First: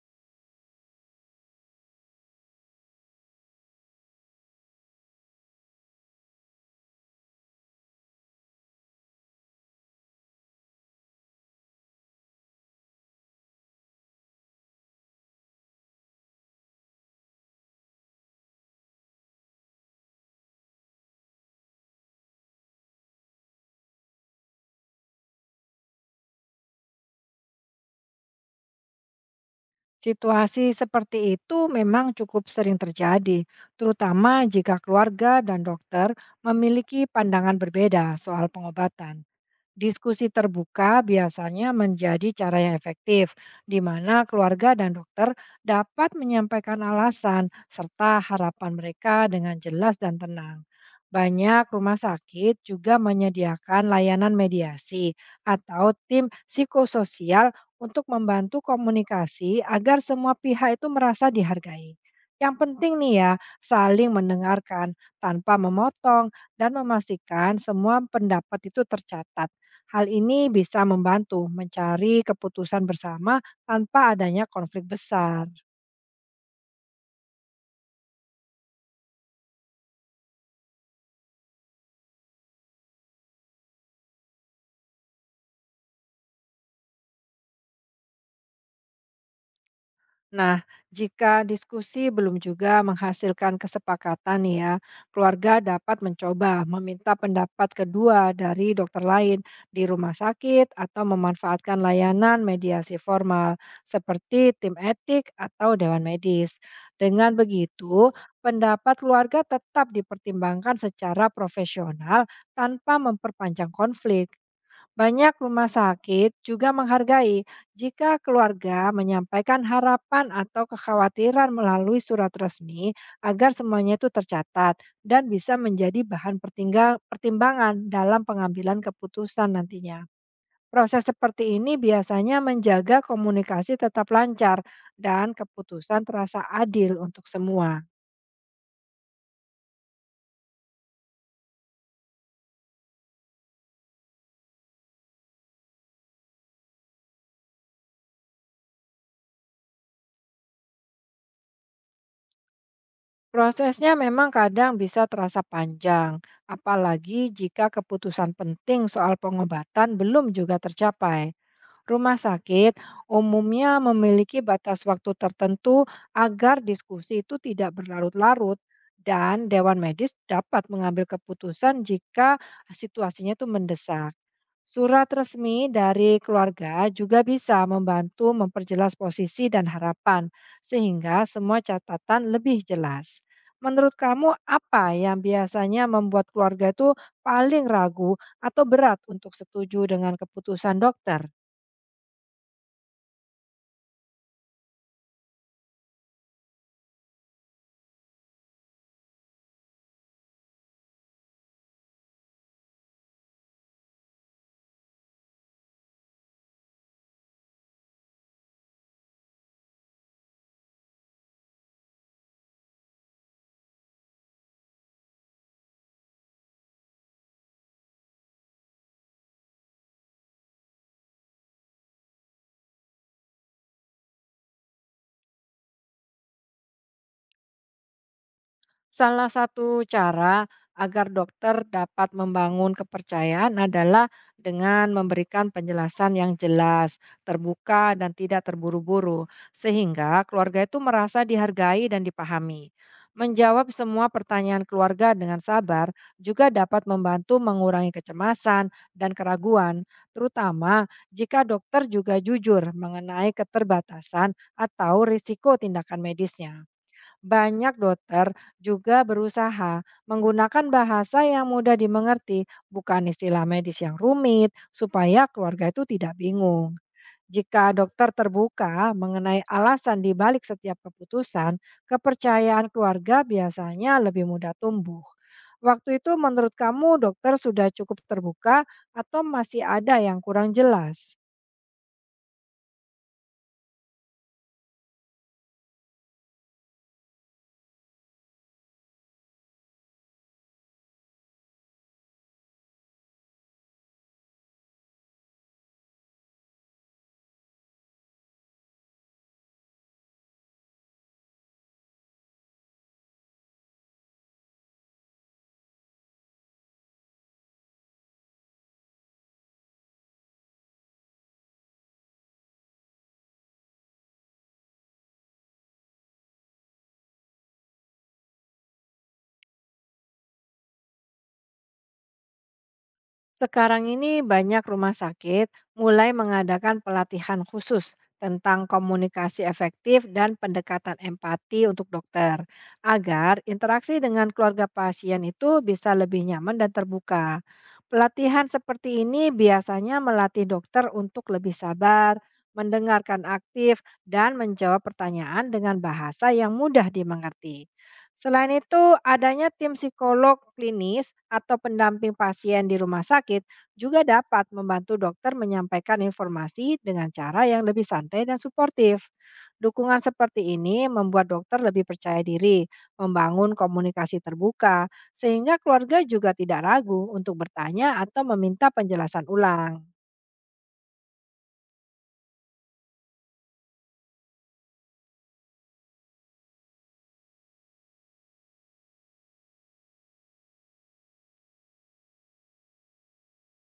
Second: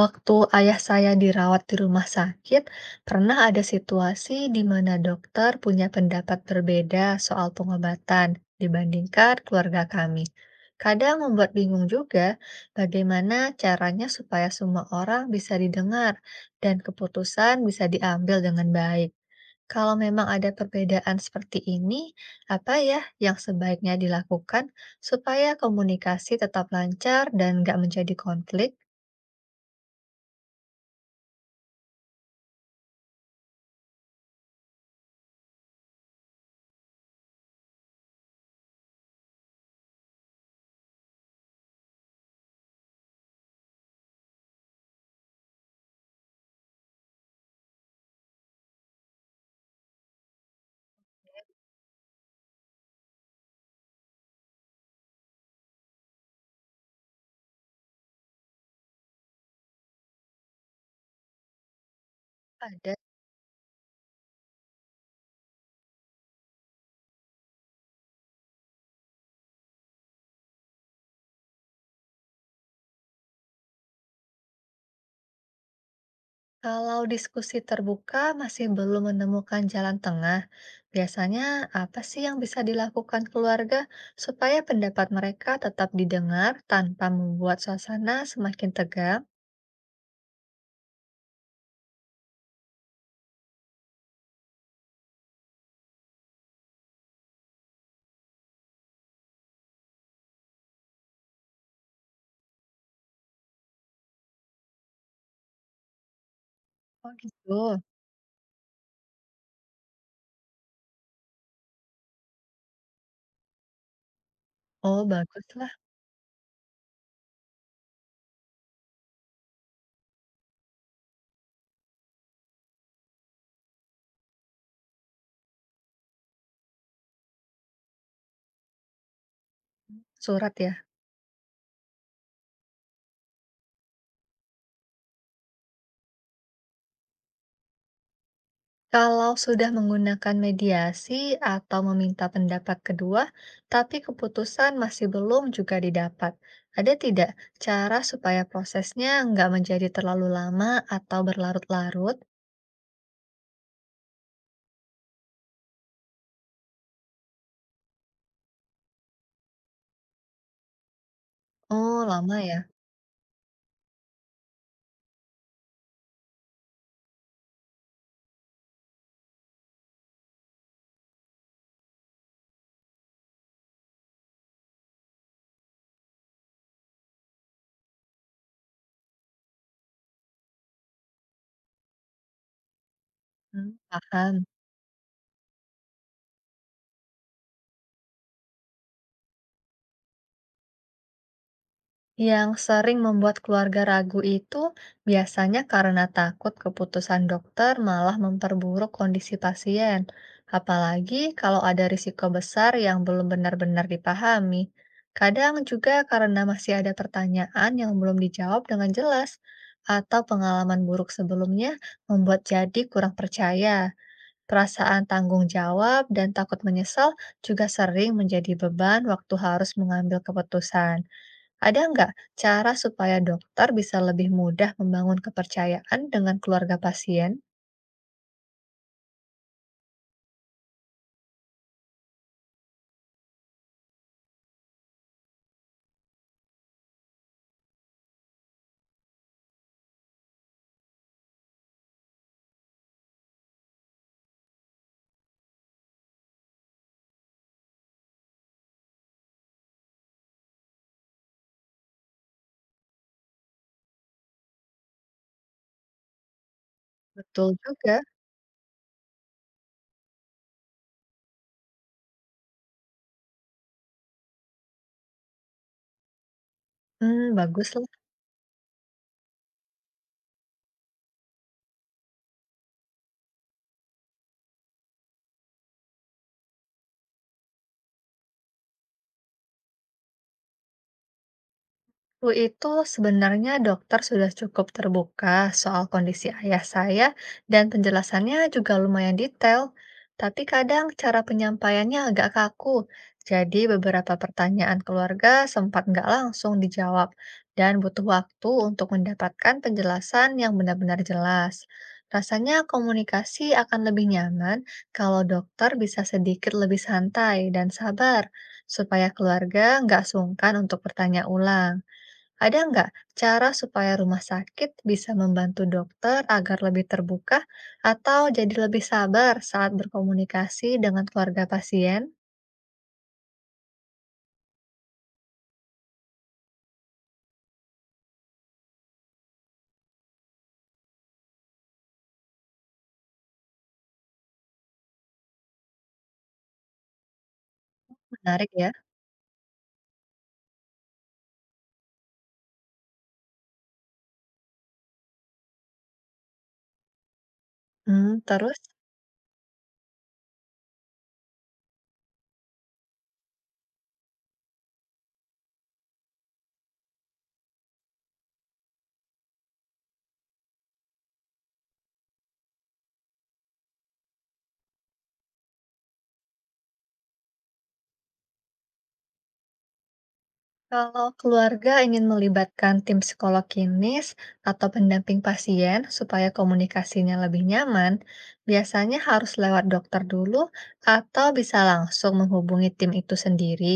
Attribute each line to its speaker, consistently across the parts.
Speaker 1: Waktu ayah saya dirawat di rumah sakit, pernah ada situasi di mana dokter punya pendapat berbeda soal pengobatan dibandingkan keluarga kami. Kadang membuat bingung juga bagaimana caranya supaya semua orang bisa didengar dan keputusan bisa diambil dengan baik. Kalau memang ada perbedaan seperti ini, apa ya yang sebaiknya dilakukan supaya komunikasi tetap lancar dan nggak menjadi konflik?
Speaker 2: Situasi seperti itu memang cukup sering terjadi, terutama jika keluarga dan dokter memiliki pandangan berbeda soal pengobatan. Diskusi terbuka biasanya menjadi cara yang efektif, di mana keluarga dan dokter dapat menyampaikan alasan serta harapan mereka dengan jelas dan tenang. Banyak rumah sakit juga menyediakan layanan mediasi atau tim psikososial untuk membantu komunikasi agar semua pihak itu merasa dihargai. Yang penting
Speaker 1: Ada.
Speaker 2: nih ya, saling mendengarkan tanpa memotong dan memastikan semua pendapat itu tercatat. Hal ini bisa membantu mencari keputusan bersama tanpa adanya konflik besar.
Speaker 1: Kalau diskusi terbuka masih belum menemukan jalan tengah, biasanya apa sih yang bisa dilakukan keluarga supaya pendapat mereka tetap didengar tanpa membuat suasana semakin tegang?
Speaker 2: Nah, jika diskusi belum juga menghasilkan kesepakatan nih ya, keluarga dapat mencoba meminta pendapat kedua dari dokter lain di rumah sakit atau memanfaatkan layanan mediasi formal seperti tim etik atau dewan medis.
Speaker 1: Oh
Speaker 2: Dengan
Speaker 1: gitu.
Speaker 2: begitu, pendapat keluarga tetap dipertimbangkan secara profesional tanpa memperpanjang konflik.
Speaker 1: Oh
Speaker 2: Banyak rumah
Speaker 1: baguslah,
Speaker 2: sakit juga menghargai jika keluarga menyampaikan harapan atau kekhawatiran melalui surat resmi agar semuanya itu tercatat dan bisa menjadi bahan pertimbangan dalam pengambilan keputusan nantinya.
Speaker 1: surat ya.
Speaker 2: Proses seperti ini biasanya menjaga komunikasi tetap lancar dan keputusan terasa adil untuk semua.
Speaker 1: Kalau sudah menggunakan mediasi atau meminta pendapat kedua, tapi keputusan masih belum juga didapat, ada tidak cara supaya prosesnya nggak menjadi terlalu lama atau berlarut-larut?
Speaker 2: Prosesnya memang kadang bisa terasa panjang, apalagi jika keputusan penting soal pengobatan belum juga tercapai.
Speaker 1: Oh,
Speaker 2: Rumah
Speaker 1: lama ya?
Speaker 2: sakit umumnya memiliki batas waktu tertentu agar diskusi itu tidak berlarut-larut dan dewan medis dapat mengambil keputusan jika situasinya itu mendesak. Surat resmi dari keluarga juga bisa membantu memperjelas posisi dan harapan sehingga semua catatan lebih jelas.
Speaker 1: Hmm.
Speaker 2: Menurut kamu
Speaker 1: Paham.
Speaker 2: apa yang biasanya membuat keluarga itu paling ragu atau berat untuk setuju dengan keputusan dokter?
Speaker 1: Yang sering membuat keluarga ragu itu biasanya karena takut keputusan dokter malah memperburuk kondisi pasien. Apalagi kalau ada risiko besar yang belum benar-benar dipahami. Kadang juga karena masih ada pertanyaan yang belum dijawab dengan jelas, atau pengalaman buruk sebelumnya membuat jadi kurang percaya. Perasaan tanggung jawab dan takut menyesal juga sering menjadi beban waktu harus mengambil keputusan. Ada nggak cara supaya dokter bisa lebih mudah membangun kepercayaan dengan keluarga pasien?
Speaker 2: Salah satu cara agar dokter dapat membangun kepercayaan adalah dengan memberikan penjelasan yang jelas, terbuka, dan tidak terburu-buru, sehingga keluarga itu merasa dihargai dan dipahami. Menjawab semua pertanyaan keluarga dengan sabar juga dapat membantu mengurangi kecemasan dan keraguan, terutama jika dokter juga jujur mengenai keterbatasan atau risiko tindakan medisnya.
Speaker 1: Betul
Speaker 2: Banyak
Speaker 1: juga.
Speaker 2: dokter juga berusaha menggunakan bahasa yang mudah dimengerti, bukan istilah medis yang rumit, supaya keluarga itu tidak bingung.
Speaker 1: Hmm,
Speaker 2: Jika
Speaker 1: bagus.
Speaker 2: dokter terbuka mengenai alasan di balik setiap keputusan, kepercayaan keluarga biasanya lebih mudah tumbuh. Waktu itu, menurut kamu, dokter sudah cukup terbuka atau masih ada yang kurang jelas?
Speaker 1: Waktu itu sebenarnya dokter sudah cukup terbuka soal kondisi ayah saya dan penjelasannya juga lumayan detail, tapi kadang cara penyampaiannya agak kaku. Jadi beberapa pertanyaan keluarga sempat nggak langsung dijawab dan butuh waktu untuk mendapatkan penjelasan yang benar-benar jelas. Rasanya komunikasi akan lebih nyaman kalau dokter bisa sedikit lebih santai dan sabar, supaya keluarga nggak sungkan untuk bertanya ulang. Ada nggak cara supaya rumah sakit bisa membantu dokter agar lebih terbuka atau jadi lebih sabar saat berkomunikasi dengan keluarga pasien?
Speaker 2: Sekarang ini banyak rumah sakit mulai mengadakan pelatihan khusus tentang komunikasi efektif dan pendekatan empati untuk dokter, agar interaksi dengan keluarga pasien itu bisa lebih nyaman dan terbuka. Pelatihan
Speaker 1: Menarik ya.
Speaker 2: seperti ini biasanya melatih dokter untuk lebih sabar, mendengarkan aktif, dan menjawab pertanyaan dengan bahasa yang mudah dimengerti.
Speaker 1: Hmm,
Speaker 2: Selain
Speaker 1: terus,
Speaker 2: itu, adanya tim psikolog klinis atau pendamping pasien di rumah sakit juga dapat membantu dokter menyampaikan informasi dengan cara yang lebih santai dan suportif. Dukungan seperti ini membuat dokter lebih percaya diri, membangun komunikasi terbuka, sehingga keluarga juga tidak ragu untuk bertanya atau meminta penjelasan ulang.
Speaker 1: kalau keluarga ingin melibatkan tim psikolog klinis atau pendamping pasien supaya komunikasinya lebih nyaman, biasanya harus lewat dokter dulu atau bisa langsung menghubungi tim itu sendiri.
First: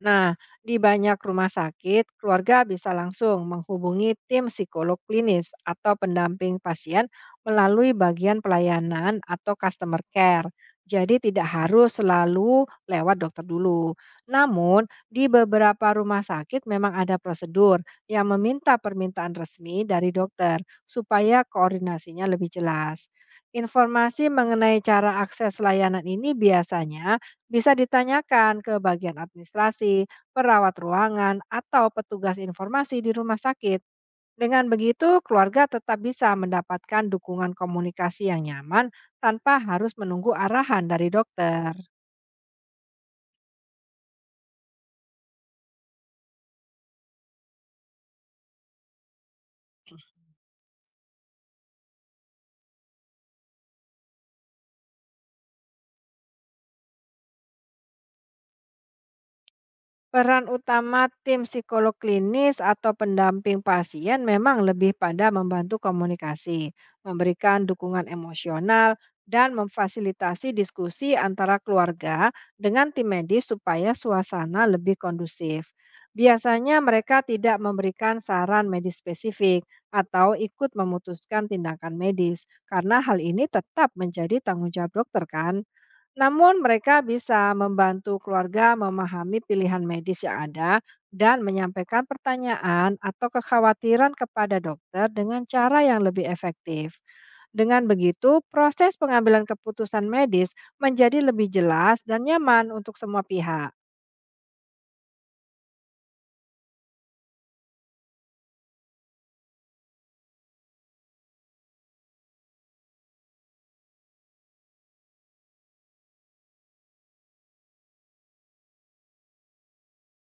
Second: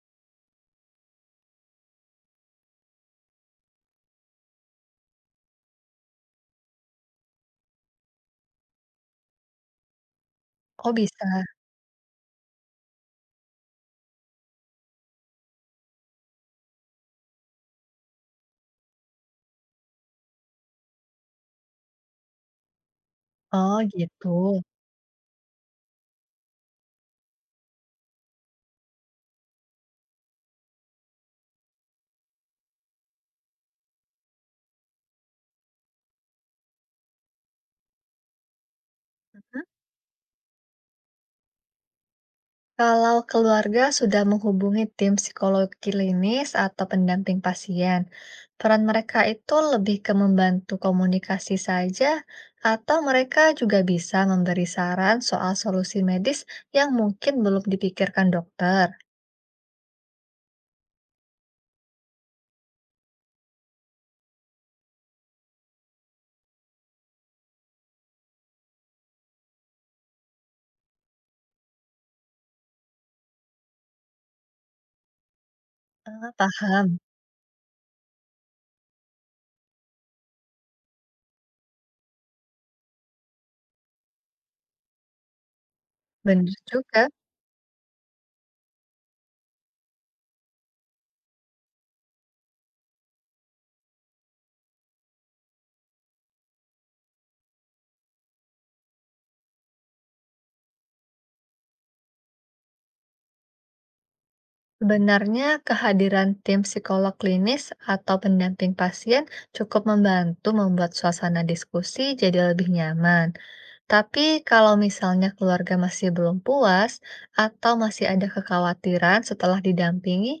Speaker 2: Nah, di banyak rumah sakit, keluarga bisa langsung menghubungi tim psikolog klinis atau pendamping pasien melalui bagian pelayanan atau customer care.
Speaker 1: Oh,
Speaker 2: Jadi
Speaker 1: bisa.
Speaker 2: tidak harus selalu lewat dokter dulu. Namun, di beberapa rumah sakit memang ada prosedur yang meminta permintaan resmi dari dokter supaya koordinasinya lebih jelas.
Speaker 1: Oh, gitu.
Speaker 2: Informasi mengenai cara akses layanan ini biasanya bisa ditanyakan ke bagian administrasi, perawat ruangan, atau petugas informasi di rumah sakit. Dengan begitu, keluarga tetap bisa mendapatkan dukungan komunikasi yang nyaman
Speaker 1: Hmm.
Speaker 2: tanpa harus menunggu arahan dari dokter.
Speaker 1: Kalau keluarga sudah menghubungi tim psikologi klinis atau pendamping pasien, peran mereka itu lebih ke membantu komunikasi saja, atau mereka juga bisa memberi saran soal solusi medis yang mungkin belum dipikirkan dokter.
Speaker 2: Peran utama tim psikolog klinis atau pendamping pasien memang lebih pada membantu komunikasi, memberikan dukungan emosional, dan memfasilitasi diskusi antara keluarga dengan tim medis supaya suasana lebih kondusif.
Speaker 1: Ah,
Speaker 2: Biasanya
Speaker 1: paham,
Speaker 2: mereka tidak memberikan saran medis spesifik atau ikut memutuskan tindakan medis, karena hal ini tetap menjadi tanggung jawab dokter kan.
Speaker 1: benar
Speaker 2: Namun, mereka
Speaker 1: juga.
Speaker 2: bisa membantu keluarga memahami pilihan medis yang ada dan menyampaikan pertanyaan atau kekhawatiran kepada dokter dengan cara yang lebih efektif. Dengan begitu, proses pengambilan keputusan medis menjadi lebih jelas dan nyaman untuk semua pihak.
Speaker 1: Sebenarnya, kehadiran tim psikolog klinis atau pendamping pasien cukup membantu membuat suasana diskusi jadi lebih nyaman. Tapi, kalau misalnya keluarga masih belum puas atau masih ada kekhawatiran setelah didampingi,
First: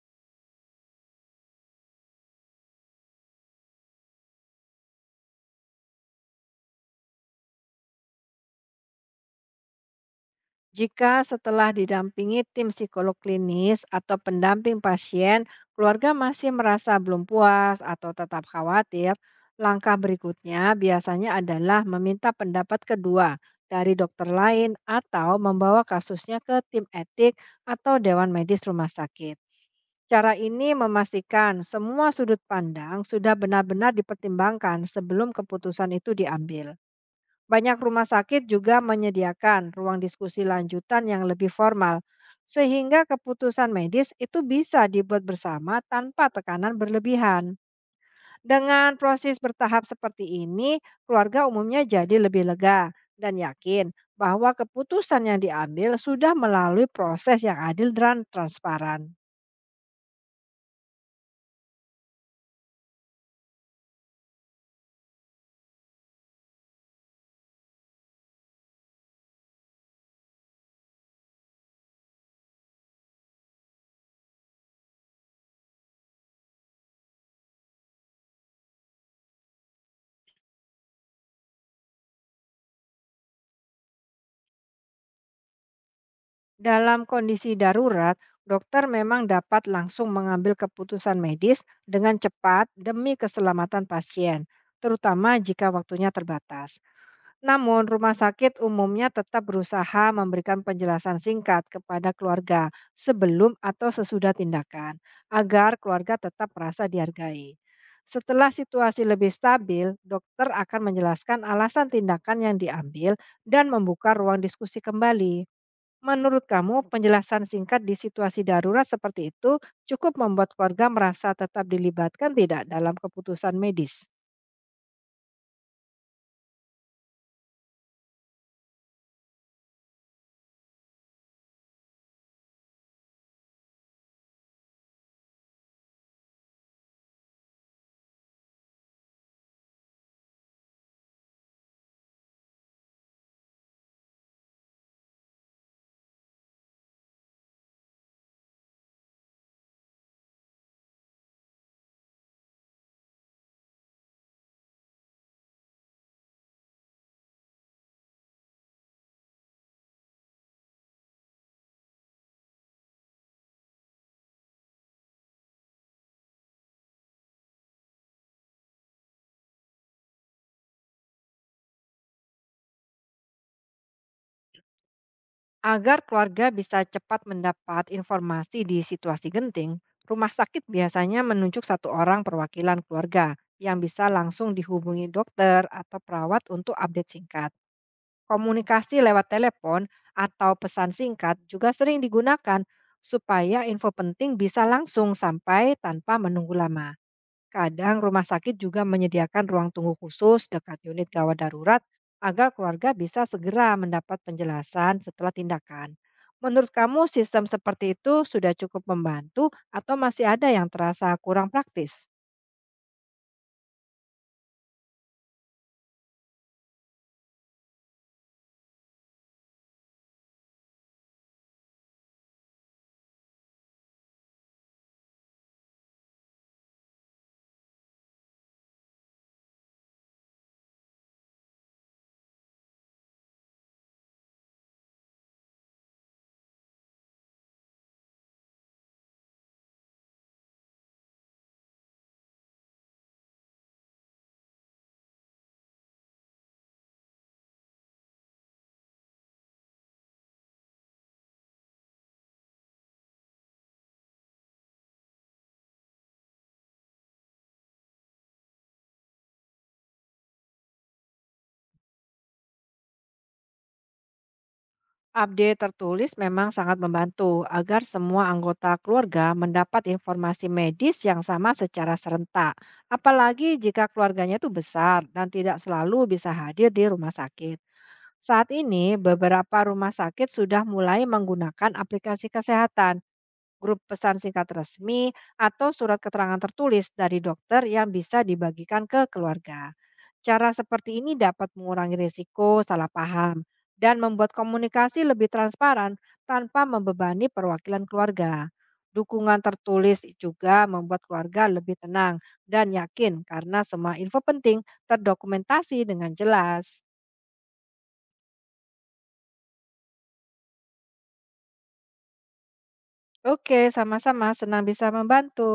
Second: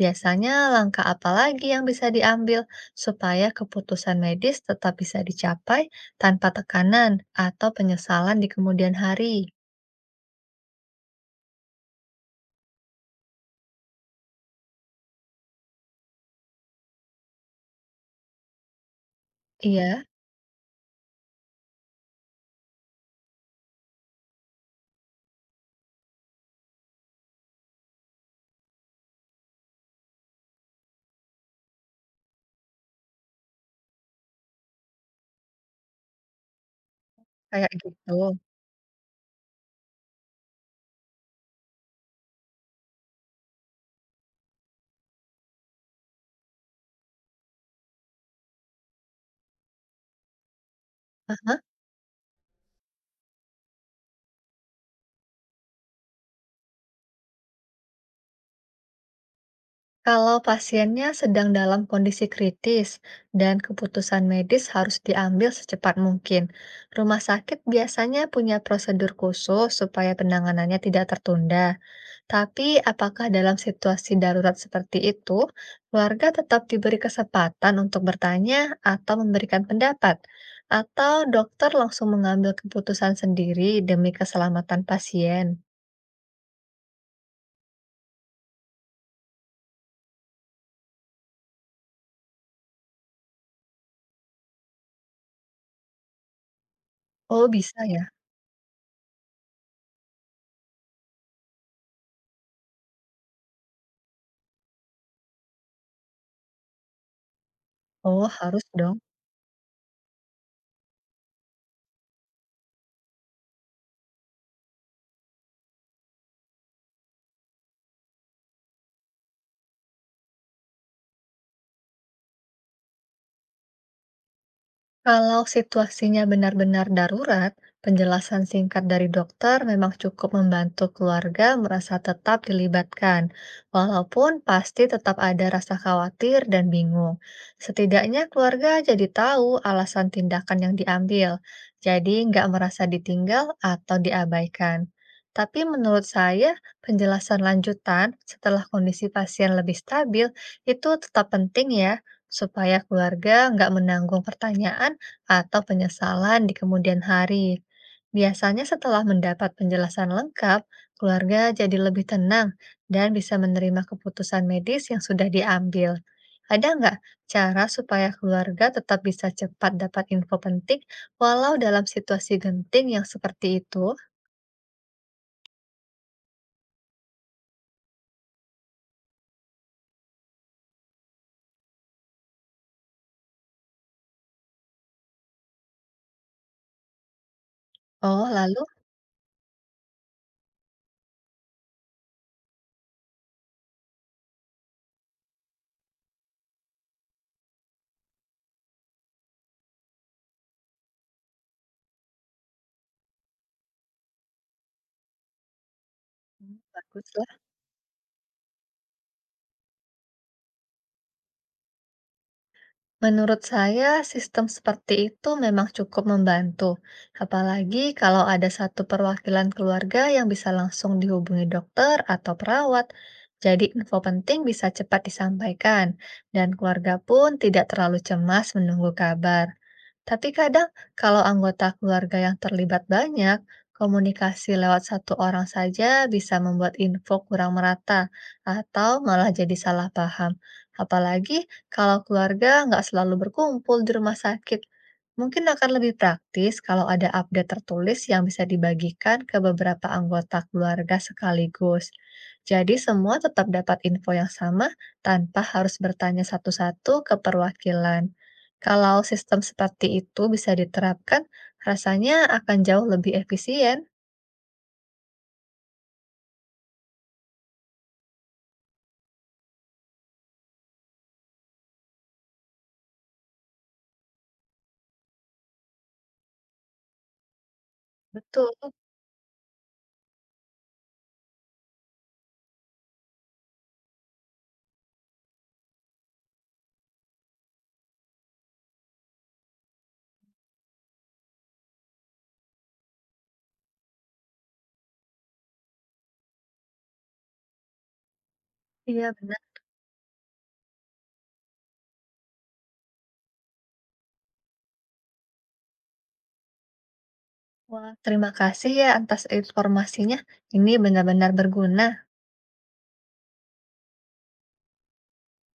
Speaker 1: biasanya langkah apa lagi yang bisa diambil supaya keputusan medis tetap bisa dicapai tanpa tekanan atau penyesalan di kemudian hari?
Speaker 2: Jika setelah didampingi tim psikolog klinis atau pendamping pasien, keluarga masih merasa belum puas atau tetap khawatir, langkah
Speaker 1: Iya,
Speaker 2: berikutnya biasanya adalah meminta pendapat kedua dari dokter lain atau membawa kasusnya ke tim etik atau dewan medis rumah sakit. Cara ini memastikan semua sudut pandang sudah benar-benar dipertimbangkan sebelum keputusan itu diambil.
Speaker 1: kayak
Speaker 2: Banyak
Speaker 1: gitu.
Speaker 2: rumah sakit juga menyediakan ruang diskusi lanjutan yang lebih formal, sehingga keputusan medis itu bisa dibuat bersama tanpa tekanan berlebihan. Dengan proses bertahap seperti ini, keluarga umumnya jadi lebih lega dan yakin bahwa keputusan yang diambil sudah melalui proses yang adil dan transparan.
Speaker 1: Kalau pasiennya sedang dalam kondisi kritis dan keputusan medis harus diambil secepat mungkin, rumah sakit biasanya punya prosedur khusus supaya penanganannya tidak tertunda. Tapi, apakah dalam situasi darurat seperti itu, keluarga tetap diberi kesempatan untuk bertanya atau memberikan pendapat, atau dokter langsung mengambil keputusan sendiri demi keselamatan pasien?
Speaker 2: Dalam kondisi darurat, dokter memang dapat langsung mengambil keputusan medis dengan cepat demi keselamatan pasien, terutama jika waktunya terbatas.
Speaker 1: Oh, bisa
Speaker 2: Namun,
Speaker 1: ya?
Speaker 2: rumah sakit umumnya tetap berusaha memberikan penjelasan singkat kepada keluarga sebelum atau sesudah tindakan, agar keluarga tetap merasa dihargai.
Speaker 1: Oh,
Speaker 2: Setelah
Speaker 1: harus dong.
Speaker 2: situasi lebih stabil, dokter akan menjelaskan alasan tindakan yang diambil dan membuka ruang diskusi kembali. Menurut kamu, penjelasan singkat di situasi darurat seperti itu cukup membuat keluarga merasa tetap dilibatkan tidak dalam keputusan medis?
Speaker 1: Kalau situasinya benar-benar darurat, penjelasan singkat dari dokter memang cukup membantu keluarga merasa tetap dilibatkan, walaupun pasti tetap ada rasa khawatir dan bingung. Setidaknya keluarga jadi tahu alasan tindakan yang diambil, jadi nggak merasa ditinggal atau diabaikan. Tapi menurut saya, penjelasan lanjutan setelah kondisi pasien lebih stabil itu tetap penting ya, supaya keluarga nggak menanggung pertanyaan atau penyesalan di kemudian hari. Biasanya setelah mendapat penjelasan lengkap, keluarga jadi lebih tenang dan bisa menerima keputusan medis yang sudah diambil. Ada nggak cara supaya keluarga tetap bisa cepat dapat info penting walau dalam situasi genting yang seperti itu?
Speaker 2: Agar keluarga bisa cepat mendapat informasi di situasi genting, rumah sakit biasanya menunjuk satu orang perwakilan keluarga yang bisa langsung dihubungi dokter atau perawat untuk update singkat.
Speaker 1: Oh, lalu?
Speaker 2: Komunikasi lewat telepon atau pesan singkat juga sering digunakan supaya info penting bisa langsung sampai tanpa menunggu lama. Kadang rumah sakit juga menyediakan ruang tunggu khusus dekat unit gawat darurat agar keluarga bisa segera mendapat penjelasan setelah tindakan.
Speaker 1: Hmm,
Speaker 2: Menurut kamu
Speaker 1: bagus.
Speaker 2: sistem seperti itu sudah cukup membantu atau masih ada yang terasa kurang praktis?
Speaker 1: Menurut saya, sistem seperti itu memang cukup membantu, apalagi kalau ada satu perwakilan keluarga yang bisa langsung dihubungi dokter atau perawat. Jadi, info penting bisa cepat disampaikan, dan keluarga pun tidak terlalu cemas menunggu kabar. Tapi kadang, kalau anggota keluarga yang terlibat banyak, komunikasi lewat satu orang saja bisa membuat info kurang merata atau malah jadi salah paham. Apalagi kalau keluarga nggak selalu berkumpul di rumah sakit, mungkin akan lebih praktis kalau ada update tertulis yang bisa dibagikan ke beberapa anggota keluarga sekaligus. Jadi semua tetap dapat info yang sama tanpa harus bertanya satu-satu ke perwakilan. Kalau sistem seperti itu bisa diterapkan, rasanya akan jauh lebih efisien.
Speaker 2: Update tertulis memang sangat membantu agar semua anggota keluarga mendapat informasi medis yang sama secara serentak, apalagi jika keluarganya itu besar dan tidak selalu bisa hadir di rumah sakit. Saat
Speaker 1: Betul,
Speaker 2: ini, beberapa rumah sakit sudah mulai menggunakan aplikasi kesehatan, grup pesan singkat resmi, atau surat keterangan tertulis dari dokter yang bisa dibagikan ke keluarga. Cara seperti ini dapat mengurangi risiko salah paham dan membuat komunikasi lebih transparan tanpa membebani perwakilan keluarga.
Speaker 1: iya benar.
Speaker 2: Dukungan tertulis juga membuat keluarga lebih tenang dan yakin karena semua info penting terdokumentasi dengan jelas.
Speaker 1: Wah, terima kasih ya atas informasinya. Ini benar-benar berguna.
Speaker 2: Oke, sama-sama, senang bisa membantu.